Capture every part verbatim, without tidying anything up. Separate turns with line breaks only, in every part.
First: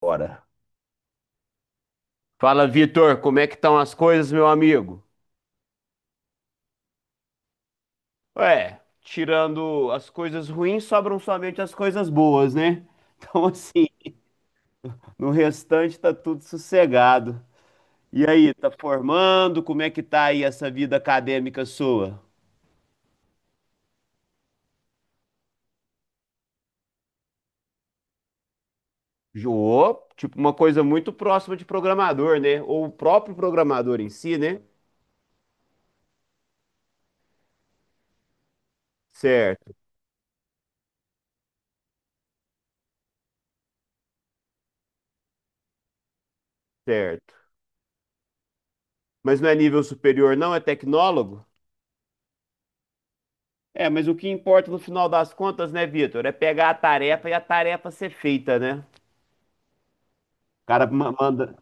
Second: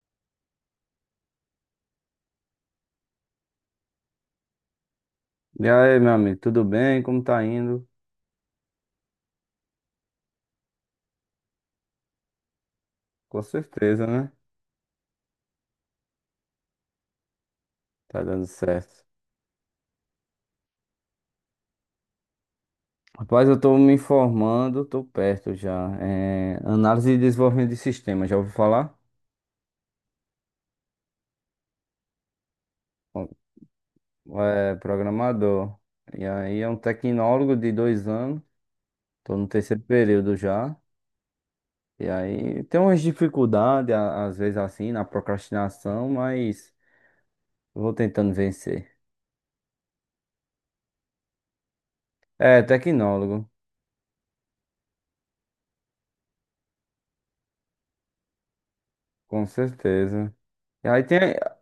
Bora. Fala, Vitor, como é que estão as coisas, meu amigo?
E aí, meu amigo, tudo bem? Como tá indo?
Ué, tirando as coisas ruins, sobram somente as coisas boas, né?
Com
Então, assim,
certeza, né?
no restante tá tudo sossegado.
Tá
E
dando
aí, tá
certo.
formando? Como é que tá aí essa vida acadêmica sua?
Rapaz, eu tô me informando, tô perto já. É, análise e desenvolvimento de sistema, já ouviu falar?
Jô, tipo uma coisa muito próxima de programador, né? Ou o
Bom,
próprio programador em si, né?
é programador. E aí é um tecnólogo de dois anos, tô no
Certo,
terceiro período já. E aí tem umas dificuldades, a- às vezes assim, na procrastinação, mas
certo.
eu vou tentando vencer.
Mas não é nível superior, não, é tecnólogo?
É, tecnólogo,
É, mas o que importa no final das contas, né, Vitor, é pegar a tarefa e a tarefa ser feita, né? O
com certeza.
cara
E aí
ma-
tem,
manda.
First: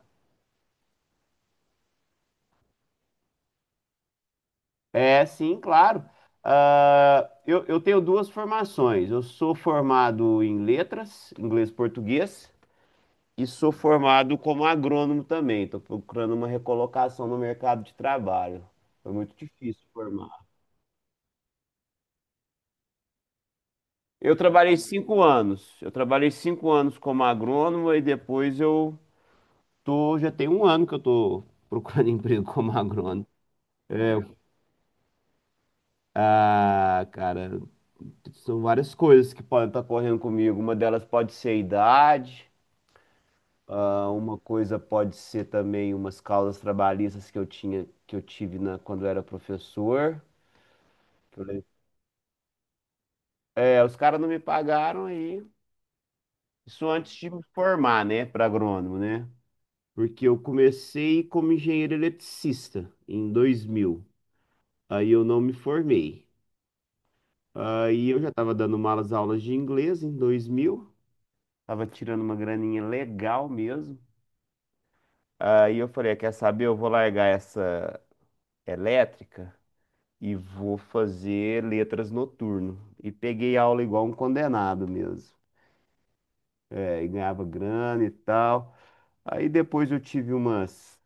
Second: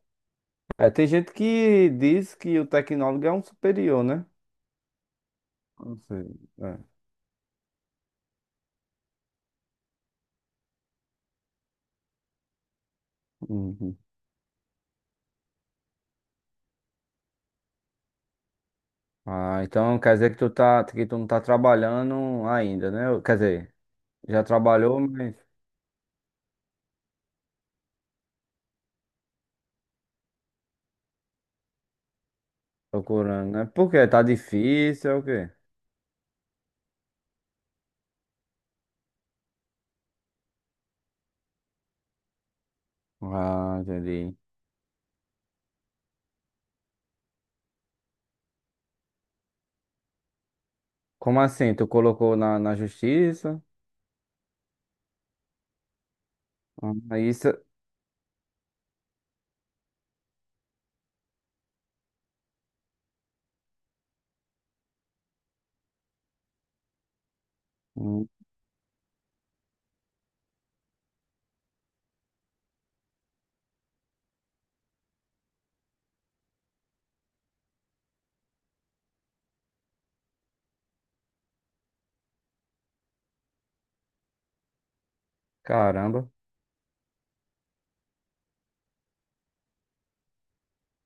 é, tem gente que diz que o tecnólogo é um superior, né?
É, sim,
Não
claro.
sei. É.
Ah, eu, eu tenho duas formações. Eu sou formado em letras, inglês e português, e sou
Uhum.
formado como agrônomo também. Estou procurando uma recolocação no mercado de trabalho. Foi muito
Ah,
difícil
então quer
formar.
dizer que tu tá, que tu não tá trabalhando ainda, né? Ou, quer dizer,
Eu
já
trabalhei
trabalhou,
cinco
mas
anos. Eu trabalhei cinco anos como agrônomo e depois eu. Tô, já tem um ano que eu tô procurando emprego como agrônomo.
procurando, né? Por quê?
É,
Tá difícil, é o quê?
ah, cara, são várias coisas que podem estar correndo comigo. Uma delas pode ser a idade,
Ah,
ah,
entendi.
uma coisa pode ser também umas causas trabalhistas que eu tinha, que eu tive na, quando eu era professor.
Como assim? Tu colocou na, na, justiça?
É, os caras não me pagaram aí. Isso antes
Ah,
de me
isso.
formar, né, para agrônomo, né? Porque eu comecei como engenheiro eletricista em dois mil. Aí eu não me formei. Aí eu já
Hum,
estava dando malas aulas de inglês em dois mil, estava tirando uma graninha legal mesmo. Aí eu falei, "Ah, quer saber? Eu vou largar essa elétrica e vou fazer letras noturno". E peguei aula igual um condenado mesmo.
Caramba,
É, e ganhava grana e tal. Aí depois eu tive umas,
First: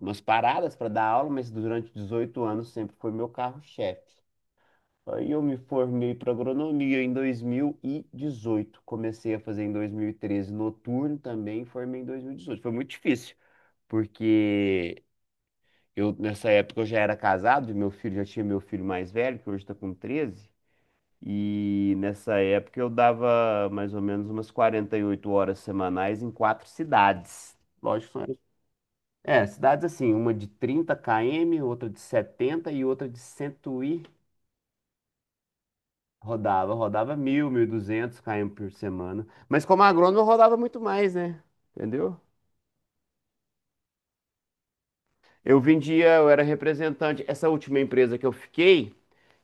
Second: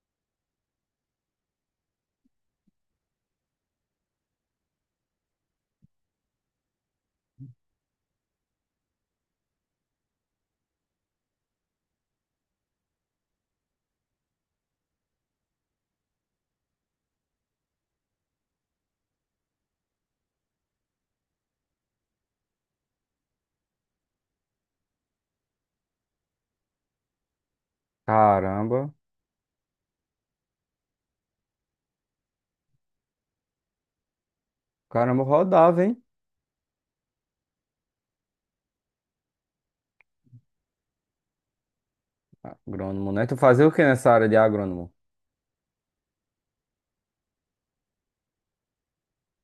umas paradas para dar aula, mas durante dezoito anos sempre foi meu carro-chefe. Aí eu me formei para agronomia em dois mil e dezoito. Comecei a fazer em dois mil e treze noturno também, formei em dois mil e dezoito. Foi muito difícil, porque eu nessa época eu já era casado, e meu filho já tinha meu filho mais velho, que hoje está com treze, e nessa época eu dava mais ou menos umas quarenta e oito horas semanais em quatro cidades. Lógico, são-
caramba,
é, cidades assim, uma de trinta quilômetros, outra de setenta e outra de cem e.
caramba, rodava, hein?
Rodava, rodava mil, mil e duzentos km por semana. Mas como agrônomo eu rodava muito mais, né? Entendeu?
Agrônomo, né? Tu fazia o que nessa área de agrônomo?
Eu vendia, eu era representante. Essa última empresa que eu fiquei,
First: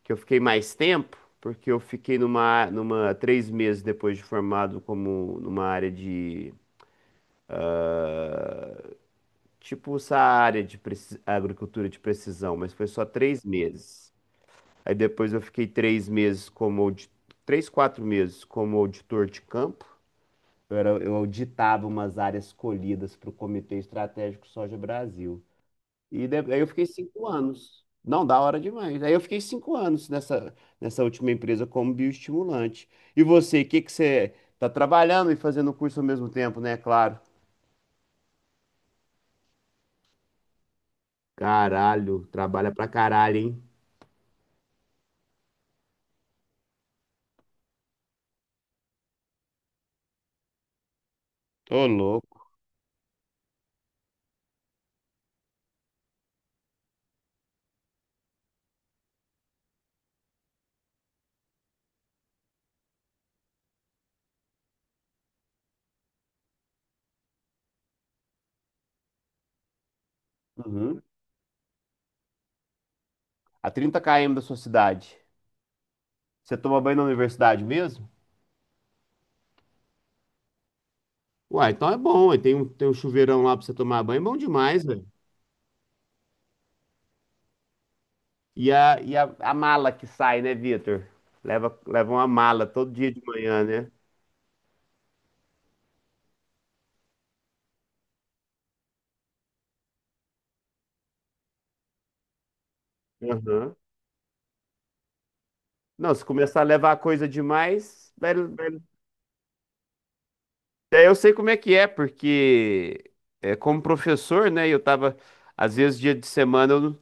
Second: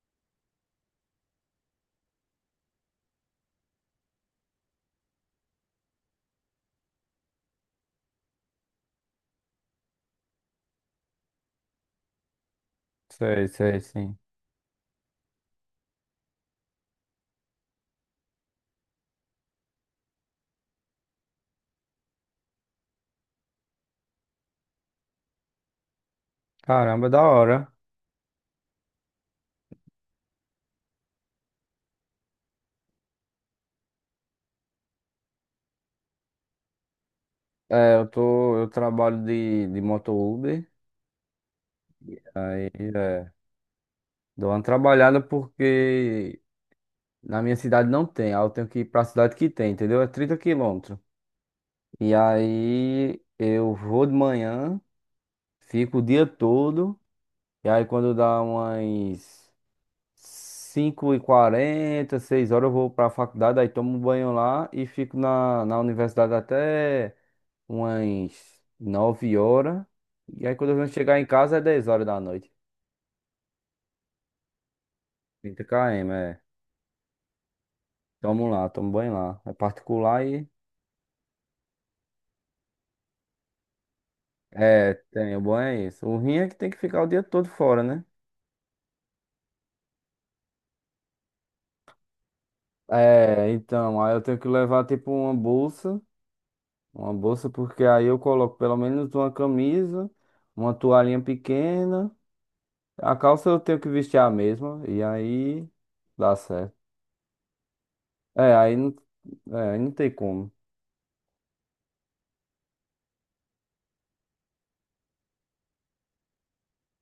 que eu fiquei mais tempo, porque eu fiquei numa, numa três meses depois de formado como numa área de, tipo essa área de preci- agricultura de precisão, mas foi só três
Sei, sei,
meses.
sim.
Aí depois eu fiquei três meses como, audi- três, quatro meses como auditor de campo. Eu, era, eu auditava umas áreas colhidas para o Comitê Estratégico Soja Brasil. E de- aí eu fiquei
Caramba, da
cinco
hora.
anos. Não, da hora demais. Aí eu fiquei cinco anos nessa, nessa última empresa como bioestimulante. E você, o que que você tá trabalhando e fazendo curso ao mesmo tempo, né? Claro.
É, eu tô, eu trabalho de, de moto Uber,
Caralho, trabalha
aí
pra
é,
caralho, hein?
dou uma trabalhada porque na minha cidade não tem, aí eu tenho que ir pra cidade que tem, entendeu? É trinta quilômetros.
Tô
E
louco.
aí eu vou de manhã, fico o dia todo, e aí quando dá umas cinco e quarenta seis horas eu vou pra faculdade, aí tomo um banho lá e fico na, na, universidade até umas nove horas, e aí quando eu venho
Uhum.
chegar em casa é dez horas da noite.
A trinta quilômetros da sua cidade.
trinta quilômetros, é.
Você toma banho na universidade mesmo?
Toma lá, toma banho lá. É particular e.
Uai, então é bom, ué. Tem um, tem um chuveirão lá pra você tomar banho. É bom demais,
É,
velho.
tem, o banho é isso. O rim é que tem que ficar o dia todo fora, né?
E a, e a, a mala que sai, né, Vitor? Leva, leva uma mala todo dia de
É,
manhã, né?
então, aí eu tenho que levar tipo uma bolsa, uma bolsa, porque aí eu coloco pelo menos uma camisa, uma toalhinha pequena. A calça eu
Aham.
tenho que vestir a mesma, e aí
Não, se
dá
começar a
certo.
levar coisa demais, vai-
É, aí
vai-
não, é, aí não tem como.
daí eu sei como é que é, porque é, como professor, né? Eu tava, às vezes, dia de semana, eu não-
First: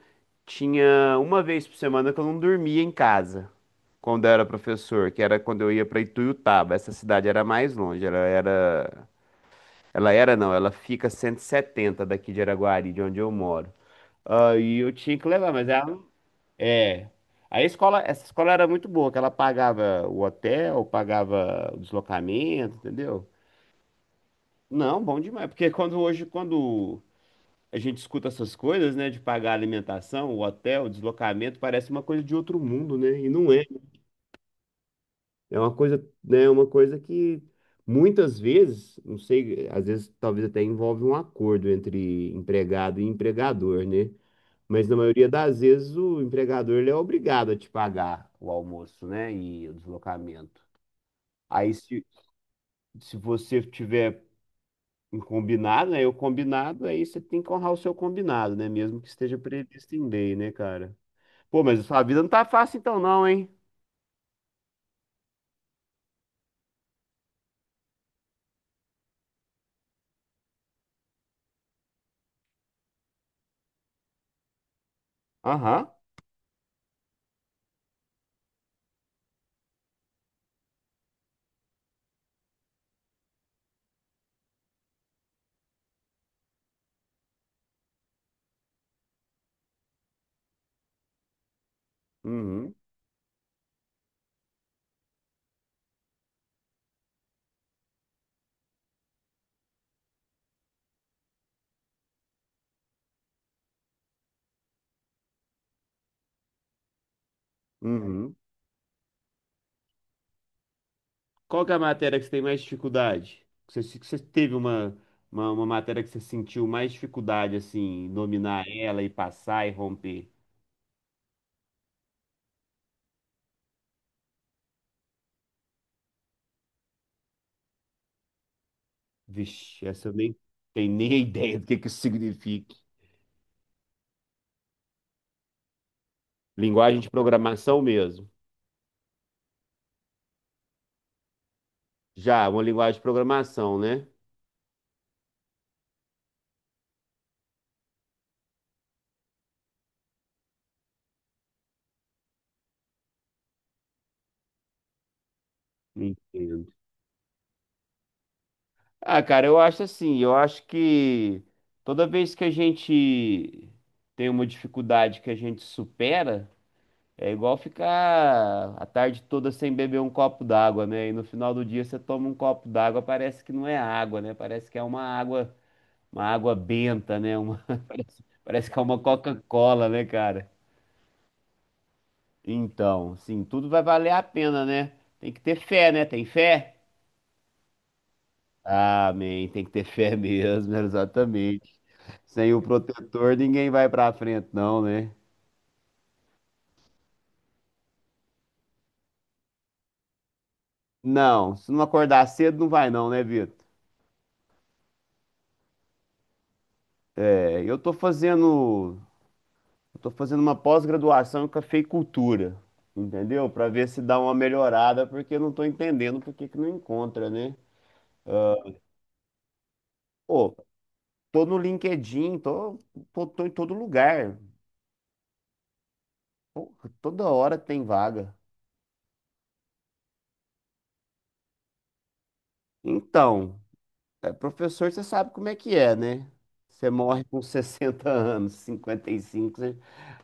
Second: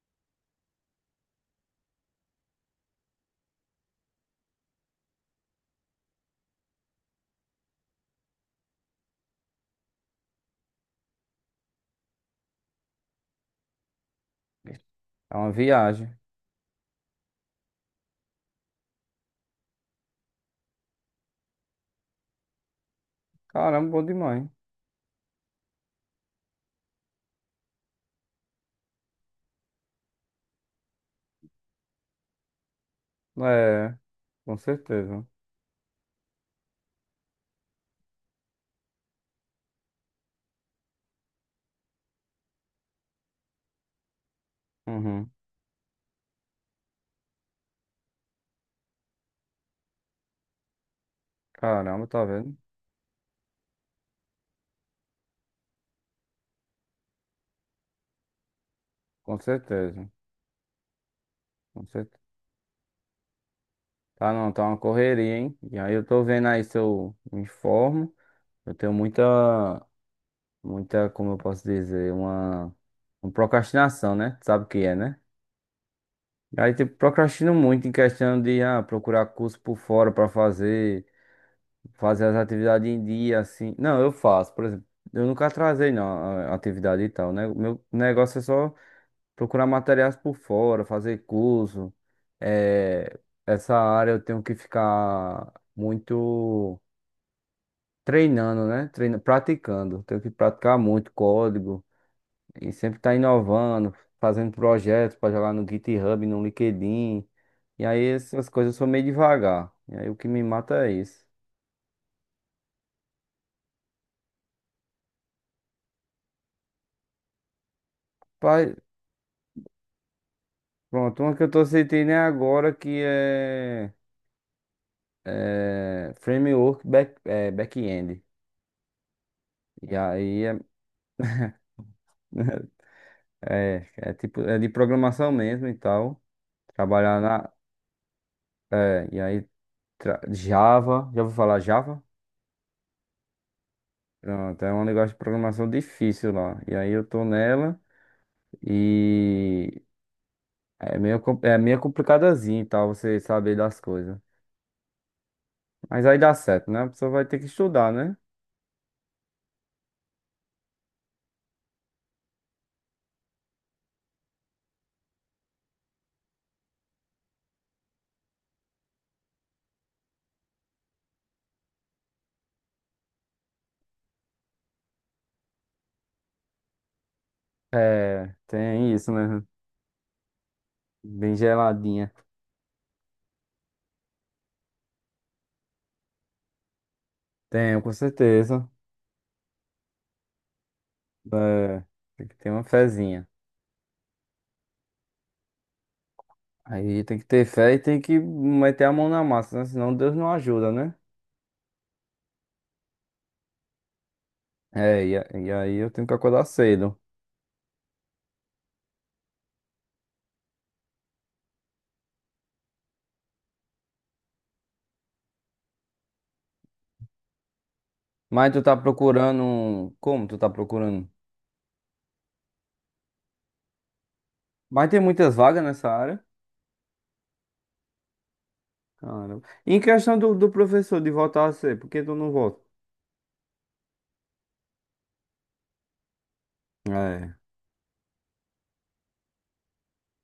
tinha uma vez por semana que eu não dormia em casa, quando eu era professor, que era quando eu ia para Ituiutaba. Essa cidade era mais longe, ela era. Ela era, não, ela fica a cento e setenta daqui de Araguari, de onde eu moro. Aí eu tinha que
É
levar,
uma
mas ela.
viagem.
É. A escola, essa escola era muito boa, que ela pagava o hotel, pagava o deslocamento, entendeu?
Caramba, bom demais.
Não, bom demais, porque quando hoje, quando a gente escuta essas coisas, né, de pagar alimentação, o hotel, o deslocamento, parece uma coisa de outro mundo, né? E não é.
É, com certeza.
É uma coisa, né, uma coisa que muitas vezes, não sei, às vezes talvez até envolve um acordo entre empregado e empregador, né? Mas na maioria
Uhum.
das vezes o empregador ele é obrigado a te pagar o almoço, né? E o deslocamento. Aí se,
Caramba, tá vendo?
se você tiver um combinado, né? O combinado, aí você tem que honrar o seu combinado, né? Mesmo que esteja
Com
previsto em
certeza.
lei, né, cara? Pô, mas a
Com
sua
certeza.
vida não tá fácil então não, hein?
Tá, não, tá uma correria, hein? E aí eu tô vendo aí se eu me informo. Eu tenho muita, muita, como eu posso dizer, uma, uma procrastinação, né? Tu sabe o que é, né?
Aham.
E aí, tipo, procrastino muito em questão de ah, procurar curso por fora pra fazer, fazer as atividades em dia, assim. Não, eu faço, por exemplo. Eu nunca atrasei, não, a a atividade e tal, né? O meu negócio é só procurar materiais por fora, fazer curso.
Uhum.
É, essa área eu tenho que ficar muito treinando, né? Treina, praticando. Tenho que praticar muito código e sempre estar inovando, fazendo projetos para jogar no GitHub, no LinkedIn. E aí
Uhum.
essas coisas eu sou meio devagar. E aí o que me mata é isso.
Qual que é a matéria que você tem mais dificuldade? Que você, se- que você teve uma, uma, uma matéria que você sentiu mais dificuldade, assim, em dominar
Pai,
ela e passar e romper?
pronto, uma que eu tô sentindo é agora que é, é framework back, é, back-end.
Vixe,
E
essa eu nem
aí é
tenho nem a ideia do que que isso significa.
É, é tipo, é de programação mesmo e tal.
Linguagem de
Trabalhar na.
programação mesmo.
É, e aí, tra- Java, já vou falar Java?
Já, uma linguagem de programação, né?
Pronto, é um negócio de programação difícil lá. E aí eu tô nela e é meio, com- é meio complicadazinho e tal, você saber das coisas. Mas aí dá
Entendo.
certo, né? A pessoa vai ter que estudar, né?
Ah, cara, eu acho assim, eu acho que toda vez que a gente tem uma dificuldade que a gente supera, é igual ficar a tarde toda sem beber um copo d'água, né? E no final do dia você toma um copo d'água, parece que não é água, né? Parece que é uma água, uma água benta, né? Uma, parece,
É,
parece que é
tem
uma
isso mesmo.
Coca-Cola, né, cara?
Bem geladinha.
Então, sim, tudo vai valer a pena, né? Tem que ter fé, né? Tem fé?
Tenho, com certeza.
Amém. Tem que ter fé mesmo, exatamente.
É, tem que ter
Sem o
uma fezinha.
protetor, ninguém vai pra frente, não, né?
Aí tem que ter fé e tem que meter a mão na massa, né? Senão Deus não ajuda, né?
Não, se não acordar cedo, não vai, não, né, Vitor?
É, e, a- e aí eu tenho que acordar cedo.
É, eu tô fazendo, eu tô fazendo uma pós-graduação em cafeicultura, entendeu? Pra ver se dá uma melhorada, porque eu não tô entendendo por que que não encontra, né?
Mas tu tá procurando, um- como tu tá
Pô,
procurando?
tô no LinkedIn, tô, tô, tô em todo lugar,
Mas tem muitas vagas nessa área.
toda hora tem vaga.
Caramba. E em questão do, do professor de voltar a ser, por que tu não volta?
Então, é, professor, você sabe como é que é, né? Você morre
É,
com sessenta anos, cinquenta e cinco, você...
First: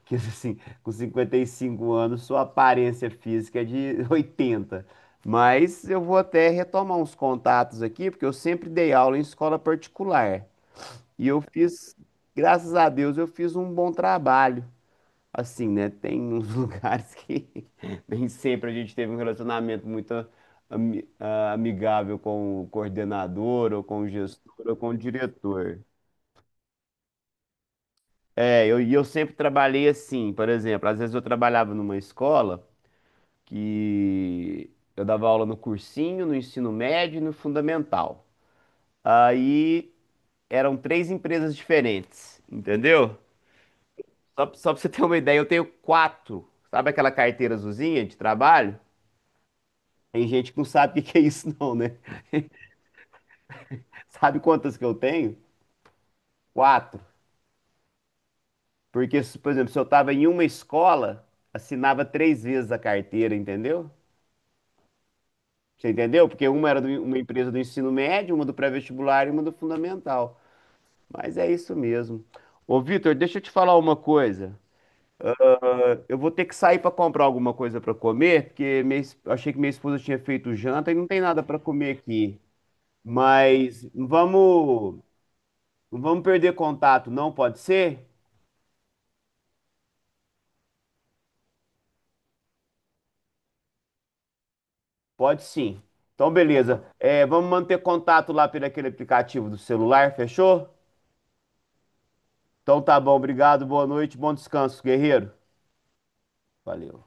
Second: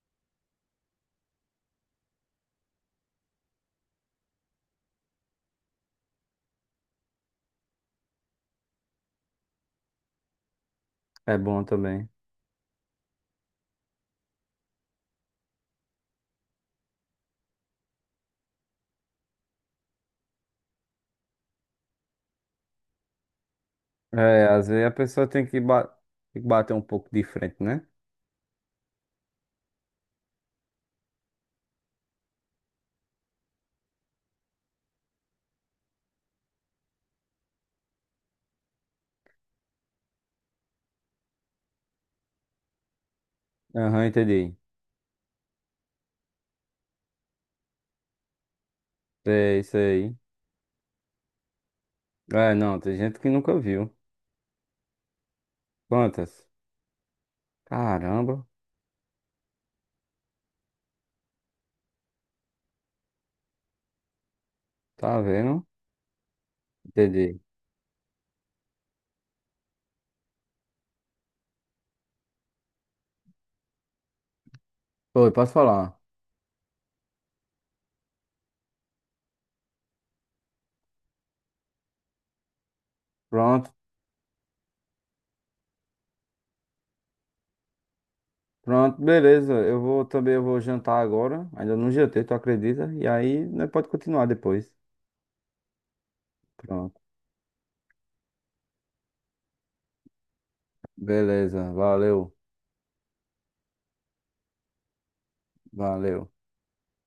Que assim, com cinquenta e cinco anos, sua aparência física é de oitenta. Mas eu vou até retomar uns contatos aqui, porque eu sempre dei aula em escola particular. E
é
eu
bom
fiz,
também.
graças a Deus, eu fiz um bom trabalho. Assim, né? Tem uns lugares que nem sempre a gente teve um relacionamento muito ami- ah, amigável com o coordenador, ou com o
É,
gestor,
às
ou
vezes
com
a
o
pessoa tem que,
diretor.
ba- tem que bater um pouco de frente, né?
É, eu, e eu sempre trabalhei assim, por exemplo, às vezes eu trabalhava numa escola que eu dava aula no cursinho, no ensino médio e no fundamental. Aí eram três empresas diferentes, entendeu?
Aham,
Só, pra-
entendi.
só pra você ter uma ideia, eu tenho quatro. Sabe aquela carteira azulzinha de trabalho?
É isso aí.
Tem gente que não sabe o que que é isso, não, né?
É, não, tem gente que nunca viu.
Sabe quantas que eu tenho?
Quantas?
Quatro.
Caramba,
Porque, se- por exemplo, se eu estava em uma escola, assinava três vezes a carteira, entendeu?
tá vendo?
Você entendeu? Porque uma era de uma
Entendi.
empresa do ensino médio, uma do pré-vestibular e uma do fundamental. Mas é isso mesmo. Ô, Vitor, deixa eu te falar uma coisa.
Oi, posso
Ah,
falar?
eu vou ter que sair para comprar alguma coisa para comer, porque minha es- eu achei que minha esposa tinha feito janta e não tem nada para comer aqui.
Pronto.
Mas vamos, não vamos perder contato, não pode ser?
Pronto, beleza. Eu vou também, eu vou jantar agora. Ainda não jantei, tu acredita? E aí, né, pode continuar depois.
Pode sim. Então, beleza.
Pronto.
É, vamos manter contato lá pelo aquele aplicativo do celular, fechou?
Beleza. Valeu.
Então tá bom, obrigado, boa noite, bom descanso, guerreiro.
Valeu.
Valeu.